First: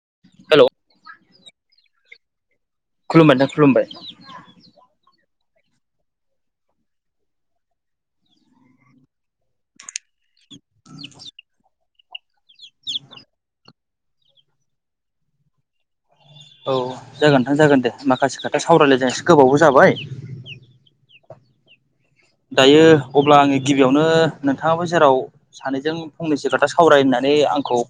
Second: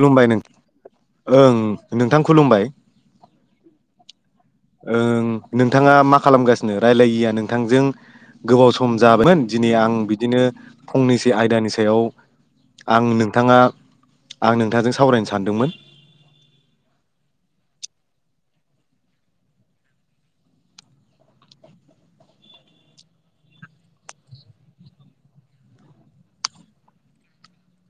खुलुमबाय नों हेल' ओं नोंथां खुलुमबाय खुलुमबाय नोंथां खुलुमबाय ओं नोंथाङा मा खालामगासिनो रायलायिया नोंथांजों गोबाव सम जाबायमोन दिनै आं बिदिनो फंनैसो आयदानि सायाव आं नोंथाङा आं नोंथांजों सावरायनो सानदोंमोन औ जागोन नोंथां जागोन दे माखासे खोथा सावरायलायसै गोबावबो जाबाय दायो अब्ला आङो गिबियावनो नोंथाङाबो जेराव सानैजों फंनैसो खोथा सावराय होननानै आंखौ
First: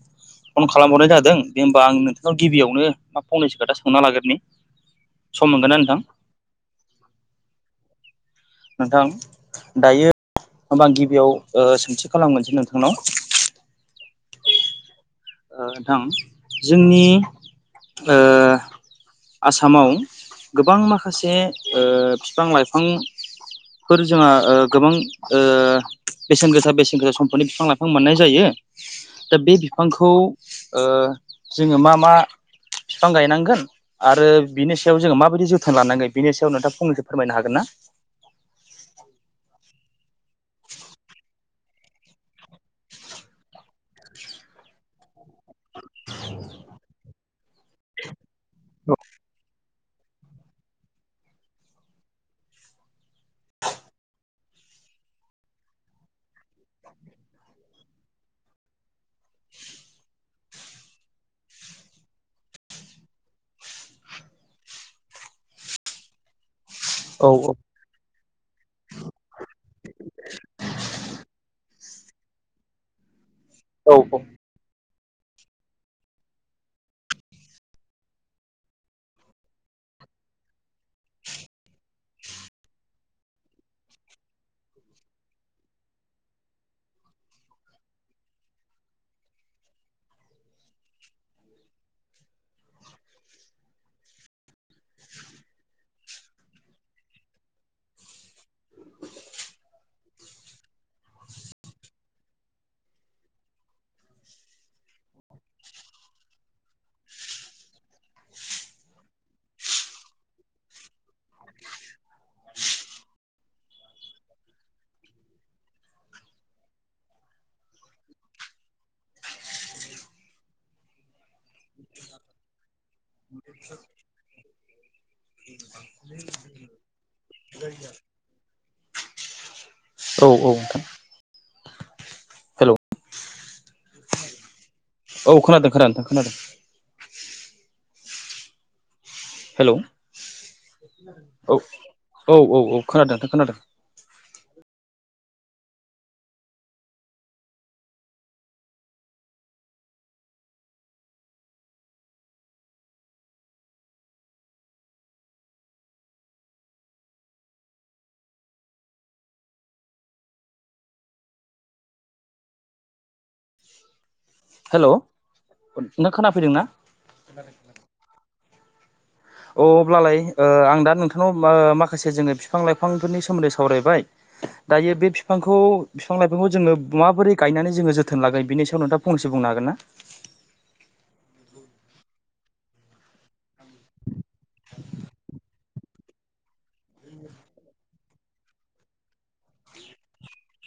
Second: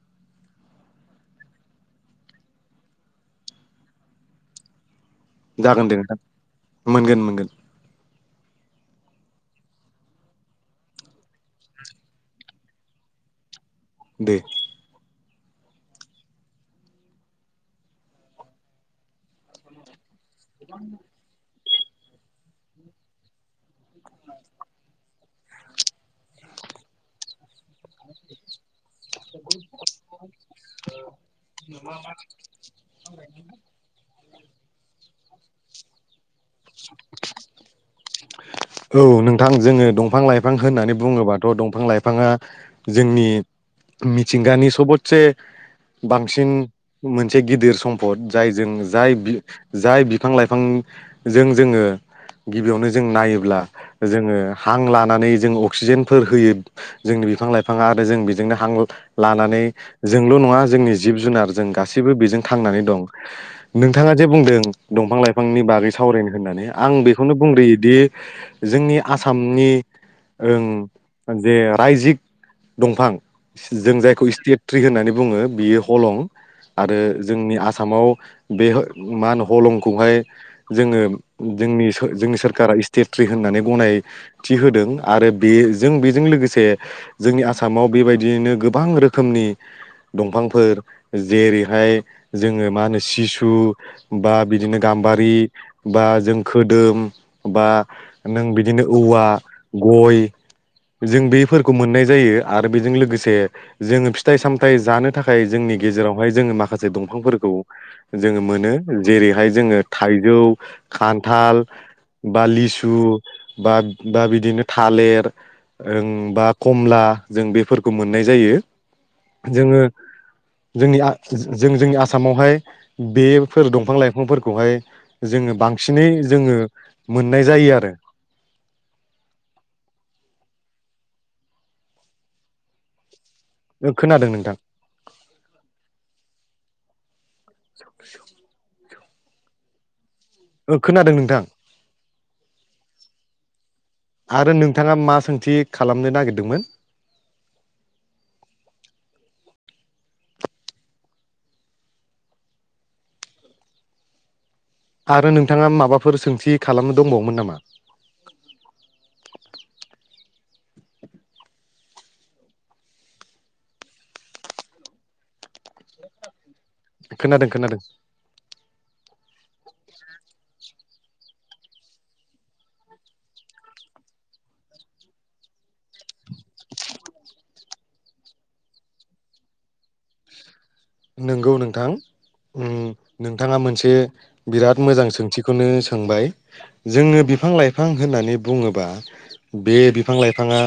फन खालामहरनाय जादों दे होमबा आं नोंथांनाव गिबियावनो मा फंनैसो खोथा सोंना लाग्रोनि सम मोनगोन ना जागोन दे नोंथां मोनगोन मोनगोन नोंथां दायो हमबा आं गिबियाव सोंथि खालामनोसै नोंथांनाव दे नोंथां जोंनि ओ आसामाव गोबां माखासे ओ फिफां-लाइफां फोर जोंहा ओ गोबां ओ बेसेन गोसा बेसेन गोसा सम्पदनि बिफां लाइफां बिफां मोननाय जायो दा बे बिफांखौ ओ जोङो मा मा बिफां गायनांगोन आरो बिनि सायाव जोङो माबायदि जोथोन लानांगोन बेनि सायाव नोंथां फंनैसो फोरमायनो हागोनना औ नोंथां जोङो दंफां लाइफां होननानै बुङोबाथ' दंफां लाइफाङा जोंनि मिथिंगानि सबतसे बांसिन मोनसे गिदिर सम्पद जायजों जाय बि जाय बिफां लाइफांजों जोङो गिबियावनो जों नायोब्ला जोङो हां लानानै जों अक्सिजेनफोर होयो। जोंनि बिफां लाइफाङा आरो जों बेजोंनो हां लानानै जोंल' नङा जोंनि जिब जुनार जों गासैबो बेजों खांनानै दं नोंथाङा जे बुंदों दंफां लाइफांनि बागै सावरायनो होननानै। आं औ बेखौनो बुंग्रोयोदि जोंनि आसामनि ओ जे रायजिक दंफां जों जायखौ स्टेट ट्रि होननानै बुङो बियो हलं आरो जोंनि आसामाव बे मा होनो हलंखौहाय जोङो जोंनि जोंनि सोरखारा स्टेट्रि होननानै गनाय थि होदों आरो बे जों बेजों लोगोसे जोंनि आसामाव बेबायदियैनो गोबां रोखोमनि दंफांफोर जेरैहाय जोङो मा होनो सिसु बा बिदिनो गाम्बारि बा जों खोदोम बा नों बिदिनो औवा गय जों बेफोरखौ मोननाय जायो आरो बेजों लोगोसे जोङो फिथाइ सामथायाइ जानो थाखाय जोंनि गेजेरावहाय जोङो माखासे दंफांफोरखौ। जोङो मोनो जेरैहाय जोङो थाइजौ, खान्थाल बा लिसु बा बा बिदिनो थालिर ओ बा कमला जों बेफोरखौ मोननाय जायो जोङो। जोंनि जों जोंनि आसामावहाय बेफोर दंफां लाइफांफोरखौहाय जोङो बांसिनै जोङो मोननाय जायो आरो। औ औ नोंथां। हेलौ ओ खोनादों नोंथां औ खोनादों खोनादों खोनादों ज हेल' खोनादों नोंथां औ औ औ औ खोनादोंथ खोनादों। आरो नोंथाङा मा सोंथि खालामनो नागिरदोंमोन आरो नोंथाङा माबाफोर सोंथि खालामनो दंबावोमोन नामा? हेल' नों खोनाफैदों ना? खोनादों खोनादों अ अब्लालाय आं दा नोंथांनाव माखासे जोङो बिफां लाइफांफोरनि सोमोन्दै सावरायबाय दायो बे बिफांखौ बिफां लाइफांखौ जोङ माबोरै गायनानै जोङो जोोन लागोननि सायाव नोंथाङांनस बुंनो हागोन ना? नोंगौ नोंथां नोंथाङा मोनसे बिराद मोजां सोंथिखौनो सोंबाय जोङो बिफां लाइफां होननानै बुङोबा बे बिफां लाइफाङा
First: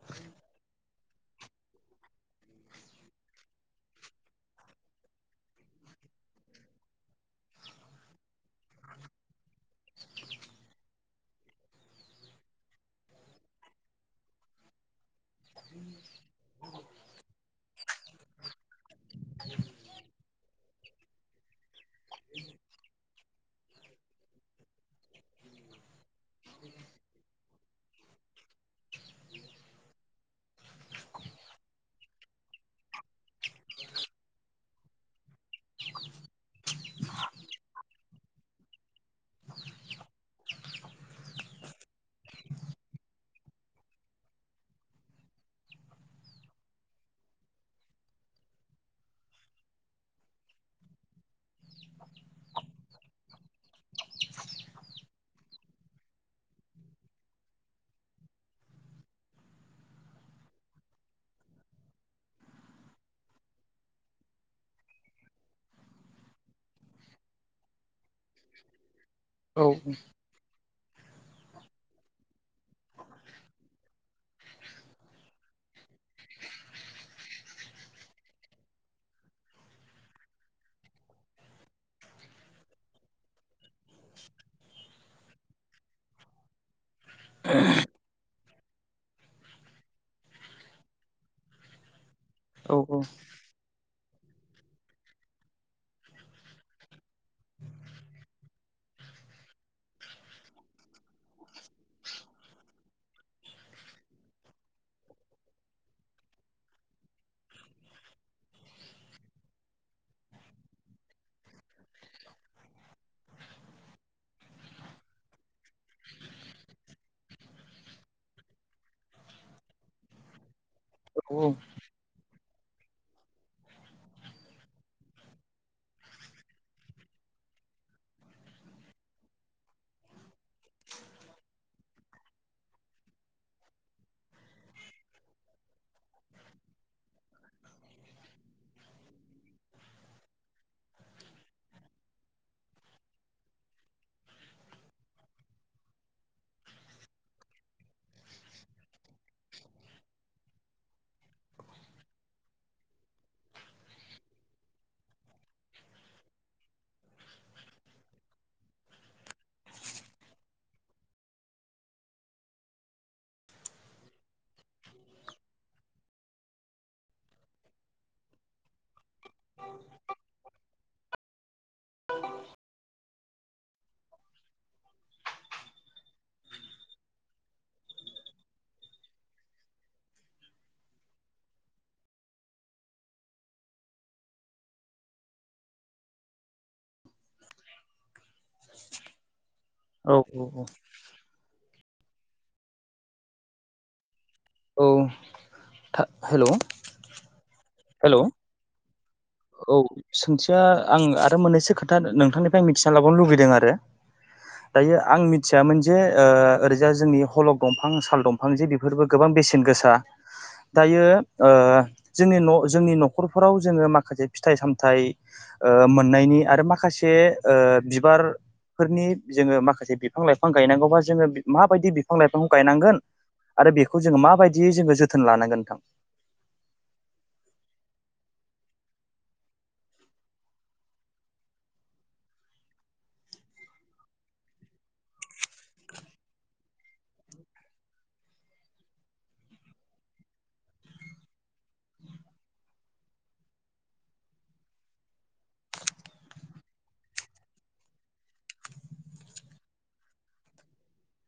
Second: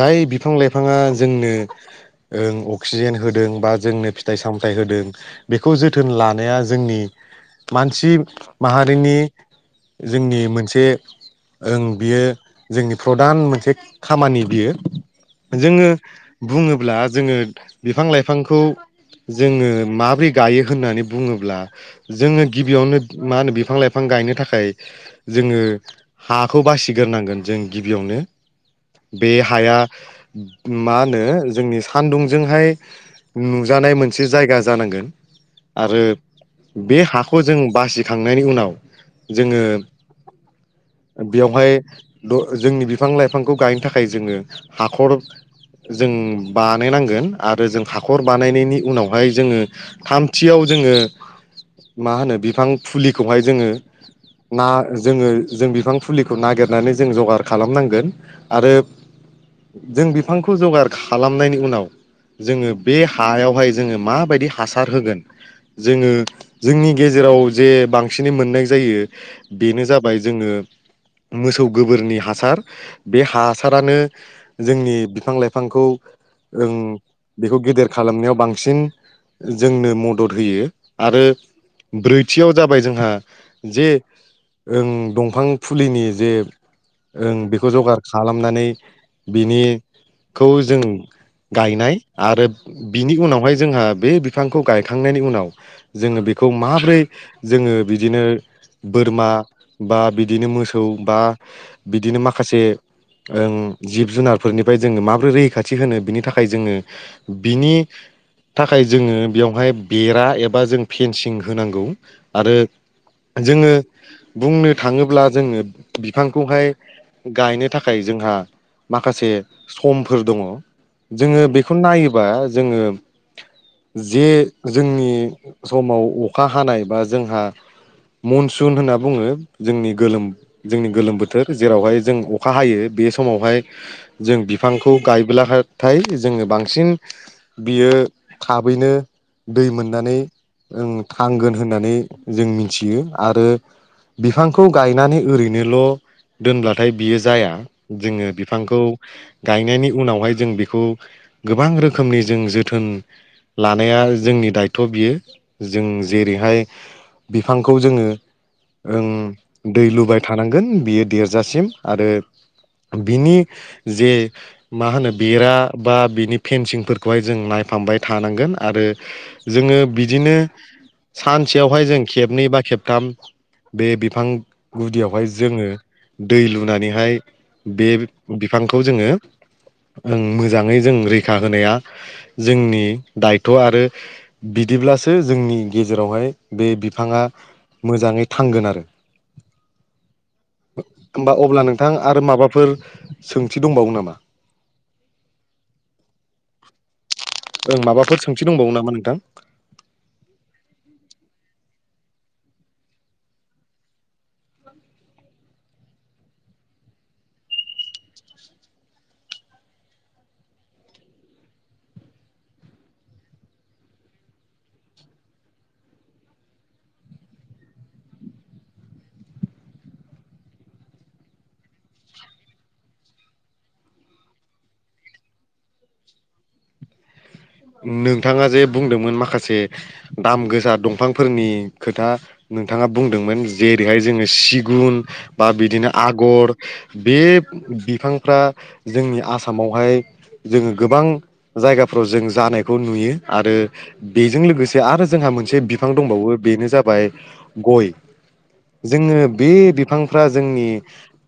जाय बिफां लाइफाङा जोंनो ओ अक्सिजेन होदों बा जोंनो फिथाइ सामथाइ होदों बेखौ जोथोन लानाया जोंनि मानसि माहारिनि जोंनि मोनसे। ओं बियो जोंनि प्रधान मोनसे खामानि बियो। जोङो बुङोब्ला जोङो बिफां लाइफांखौ जोङो माबोरै गायो होननानै बुङोब्ला जोङो गिबियावनो मा होनो बिफां-लाइफां गायनो थाखाय जोङो हाखौ बासिग्रोनांगोन जों गिबियावनो बे हाया मा होनो जोंनि सानदुंजोंहाय न नुजानाय मोनसे जायगा जानांगोन आरो बे हाखौ जों बासिखांनायनि उनाव जोङो। बेवहाय द जोंनि बिफां लाइफांखौ गायनो थाखाय जोङो हाखर जों बानायनांगोन आरो जों हाखर बानायनायनि उनावहाय जोङो थामथियाव जोङो मा होनो बिफां फुलिखौहाय जोङो ना जोङो जों बिफां फुलिखौ नागिरनानै जों जगार खालामनांगोन। आरो जों बिफांखौ जगार खालामनायनि उनाव जोङो बे हायावहाय जोङो माबायदि हासार होगोन। जोङो जोंनि गेजेराव जे बांसिनै मोननाय जायो औ बेनो जाबाय जोङो मोसौ गोबोरनि हासार। बे हासारानो जोंनि बिफां लाइफांखौ ओं बेखौ गेदेर खालामनायाव बांसिन जोंनो मदद होयो आरो ब्रैथियाव जाबाय जोंहा जे ओं दंफां फुलिनि जे ओं बेखौ जगार खालामनानै बिनिखौ जों गायनाय आरो औ बिनि उनावहाय जोंहा बे बिफांखौ गायखांनायनि उनाव जोङो बेखौ माब्रै जोङो बिदिनो बोरमा बा बिदिनो मोसौ बा बिदिनो माखासे ओ जिब जुनारफोरनिफ्राय जोङो माबोरै रैखाथि होनो बिनि थाखाय जोङो बिनि थाखाय जोङो बेयावहाय बेरा एबा जों फेनसिं होनांगौ आरो। जोङो बुंनो थाङोब्ला जोङो बिफांखौहाय गायनो थाखाय जोंहा माखासे समफोर दङ। औ जोङो बेखौ नायोबा जोङो जे जोंनि समाव अखा हानाय बा जोंहा मनसुन होनना बुङो जोंनि गोलोम जोंनि गोलोम बोथोर जेरावहाय जों अखा हायो बे समावहाय जों बिफांखौ गायब्लाथाय जोङो बांसिन बियो थाबैनो दै मोननानै ओ थांगोन होननानै जों मिथियो आरो बिफांखौ गायनानै ओरैनोल' दोनब्लाथाय बियो जाया जोङो बिफांखौ गायनायनि उनावहाय जों बेखौ गोबां रोखोमनि जों जोथोन लानाया जोंनि दायथ' बियो जों जेरैहाय बिफांखौ जोङो ओं दै लुबाय थानांगोन बियो देरजासिम आरो बिनि जे मा होनो बेरा बा बिनि फेनसिं फोरखौहाय जों नायफामबाय थानांगोन आरो। जोङो बिदिनो सानसेयावहाय जों खेबनै बा खेबथाम बे बिफां गुदियावहाय जोङो दै लुनानैहाय बे बिफांखौ जोङो मोजाङै जों रैखा होनाया जोंनि दायथ' आरो बिदिब्लासो जोंनि गेजेरावहाय बे बिफाङा मोजाङै थांगोन आरो। औ होमबा अब्ला नोंथां आरो माबाफोर सोंथि दंबावो नामा? औ हेलौ ओ हेलौ माबाफोर सोंथि दंबावो नामा नोंथां? औ सोंथिया आं आरो मोननैसो खोथा नोंथांनिफ्राय मिथिना लाबावनो लुबैदों आरो। दायो आं मिथियामोन जे ओरैजाय जोंनि हलग दंफां साल दं मोनसे बेफोरबो गोबां बेसेन गोसा दायो जोंनि जोंनि न'खरफोराव जोङो माखासे फिथाइ सामथाइ ओ मोननायनि आरो माखासे ओ बिबार फोरनि जोङो माखासे बिफां लाइफां गायनांगौबा जोङो माबायदि बिफां लाइफांखौ गायनांगोन। आरो बेखौ जोङो माबाययै जोङो जोथोन लानांगोन नोंथां। नोंथाङा जे बुंदोंमोन माखासे दाम गोसाा दंफांफोरनि खोथा नोंथाङा बुंदोंमोन जेरैहाय जोङो सिगुन बा बिदिनो आगर बे बिफांफ्रा जोंनि आसामावहाय जोङो गोबां जायगाफ्राव जों जानायखौ नुयो आरो बेजों लोगोसे आरो जोंहा मोनसे बिफां दंबावो बेनो जाबाय गय जोङो बे बिफांफ्रा जोंनि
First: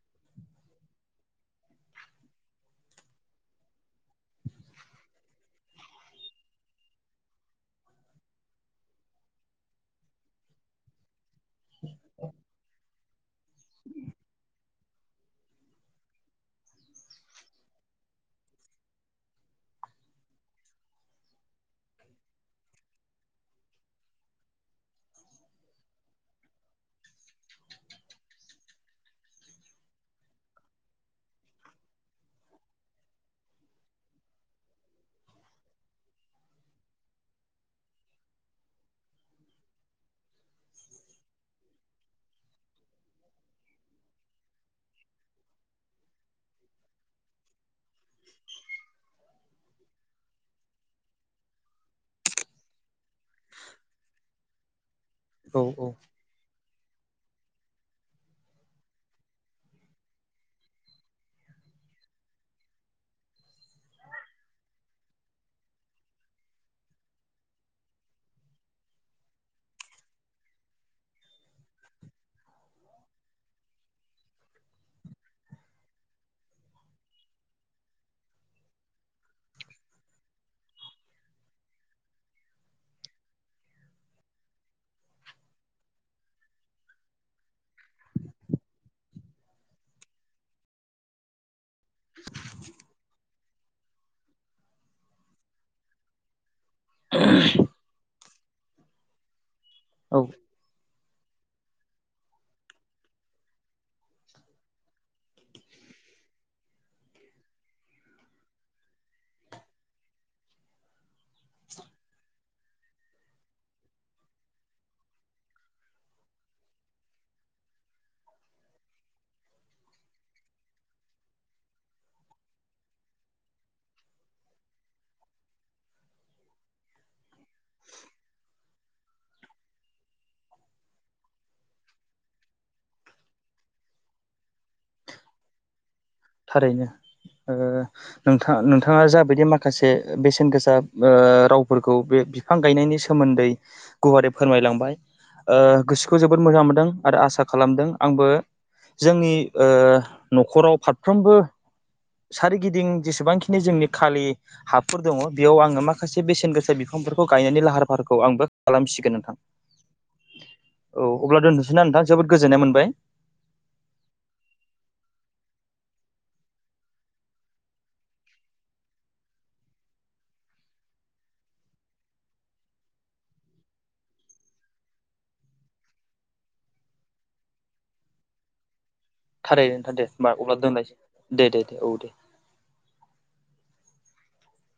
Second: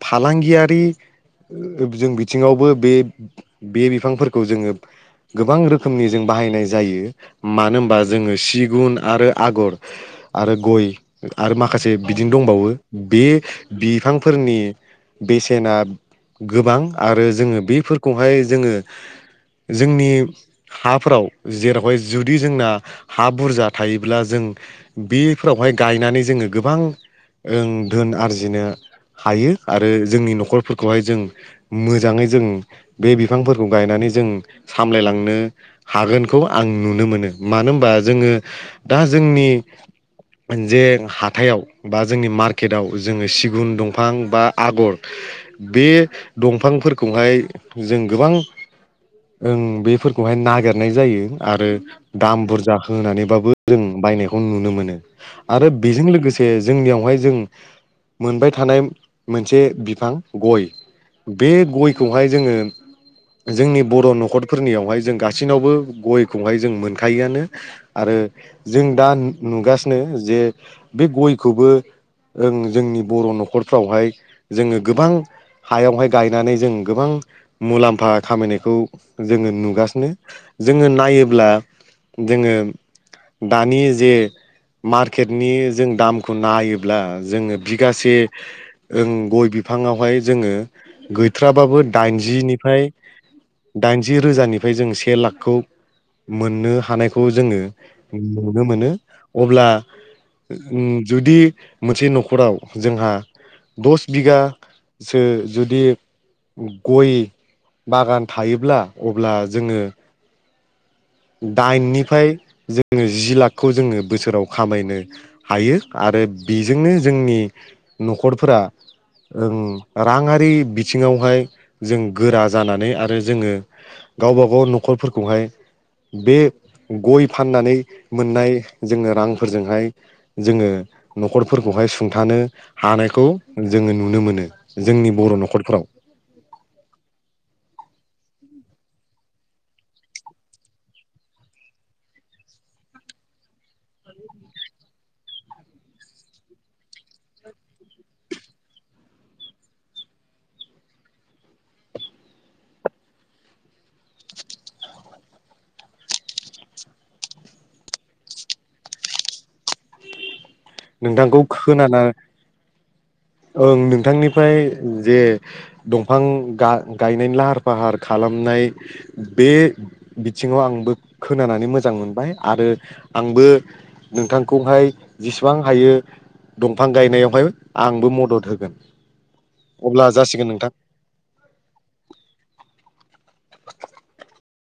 फालांगियारि जों बिथिङावबो बे बे बिफांफोरखौ जोङो गोबां रोखोम रोखोमनि जों बाहायनाय जायो मानो होनबा जोङो सिगुन आरो आगर आरो गय आरो माखासे बिदिनो दंबावो बे बिफांफोरनि बेसेना गोबां आरो जोङो बेफोरखौहाय जोङो जोंनि हाफोराव जेरावहाय जुदि जोंना हा बुरजा थायोब्ला जों बेफोरावहाय गायनानै जोङो गोबां ओं धोन आरजिनो हायो आरो जोंनि न'खरफोरखौहाय जों मोजाङै जों बे बिफांफोरखौ गायनानै जों सामलायलांनो हागोनखौ आं नुनो मोनो मानो होनबा जोङो दा जोंनि मोन जे हाथायाव बा जोंनि मार्केटआव जोङो सिगुन दंफां बा आगर बे दंफांफोरखौहाय जों गोबां बे बेहाय नागिरनाय जायो आरो दाम बुरजा होन होनानैबाबो जों बायनायखौ नुनो मोनो औ आरो औ बेजों लोगोसे क जोंनियावहाय जों मोनबाय थानाय मोनसे बिफां गय बे गयखौहाय जोङो जोंनि बर' न'खरफोरनियावहाय जों गासिनावबो गय खौहाय जों मोनखायोआनो आरो जों दा नुगासिनो जे बे गयखौबो ओ जोंनि बर' न'खरफ्रावहाय जोङो गोबां हायावहाय गायनानै जों गोबां मुलाम्फा खामायनायखौ जोङो नुगासिनो। जोङो नायोब्ला जोङो दानि जे मार्केटनि जों दामखौ नायोब्ला जोङो बिगासे ओं गय बिफाङावहाय जोङो गैथ्राबाबो दाइनजिनिफ्राय दाइनजि रोजानिफ्राय जों से लाखखौ मोननो हानायखौ जोङो नुनो मोनो अब्ला औ ओं जुदि मोनसे न'खराव जोंहा दस बिगासो जुदि गय बागान थायोब्ला अब्ला जोङो दाइननिफ्राय जोङो जि लाखखौ जोङो बोसोराव खामायनो हायो आरो बेजोंनो जोंनि न'खरफोरा राङारि बिथिङावहाय जों गोरा जानानै आरो जोङो गावबा गाव न'खरफोरखौहाय बे गय फाननानै मोननाय जोंनो रांफोरजोंहाय जोङो न'खरफोरखौहाय सुंथानो हानायखौ जोङो नुनो मोनो जोंनि बर' न'खरफ्राव थारैनो ओ नोंथां नोंथाङा जाबायदि माखासे बेसेन गोसा रावफोरखौ बे बिफां गायनायनि सोमोन्दै गुवारै फोरमायलांबाय गोसोखौ जोबोद मोजां मोनदों आरो आसा खालामदों आंबो जोंनि न'खराव फारफ्रोमबो सोरगिदिं जेसेबांखिनि जोंनि खालि हाफोर दंङो बेयाव आंङो माखासे बेसेन गोसा बिफांफोरखौ गायनायनि लाहार फाहारखौ आंबो खालामसिगोन नोंथां औ अब्ला नोंथांखौ दोनथ'सै ना खोनाना नोंथां जोबोद गोजोननाय मोनबाय ओं नोंथांनिफ्राय जे दंफां गायनायनि लाहार फाहार खालामनाय बे बिथिंङाव आंबो खोनानानै मोजां मोनबाय आरो आंबो नोंथांखौहाय बिबां हायो दंफां गायनायावहाय आंबो मदद होगोन थारै नोंथां अब्ला दे होमबा जासिगोन अब्ला नोंथां दोनलायसै दे दे दे औ दे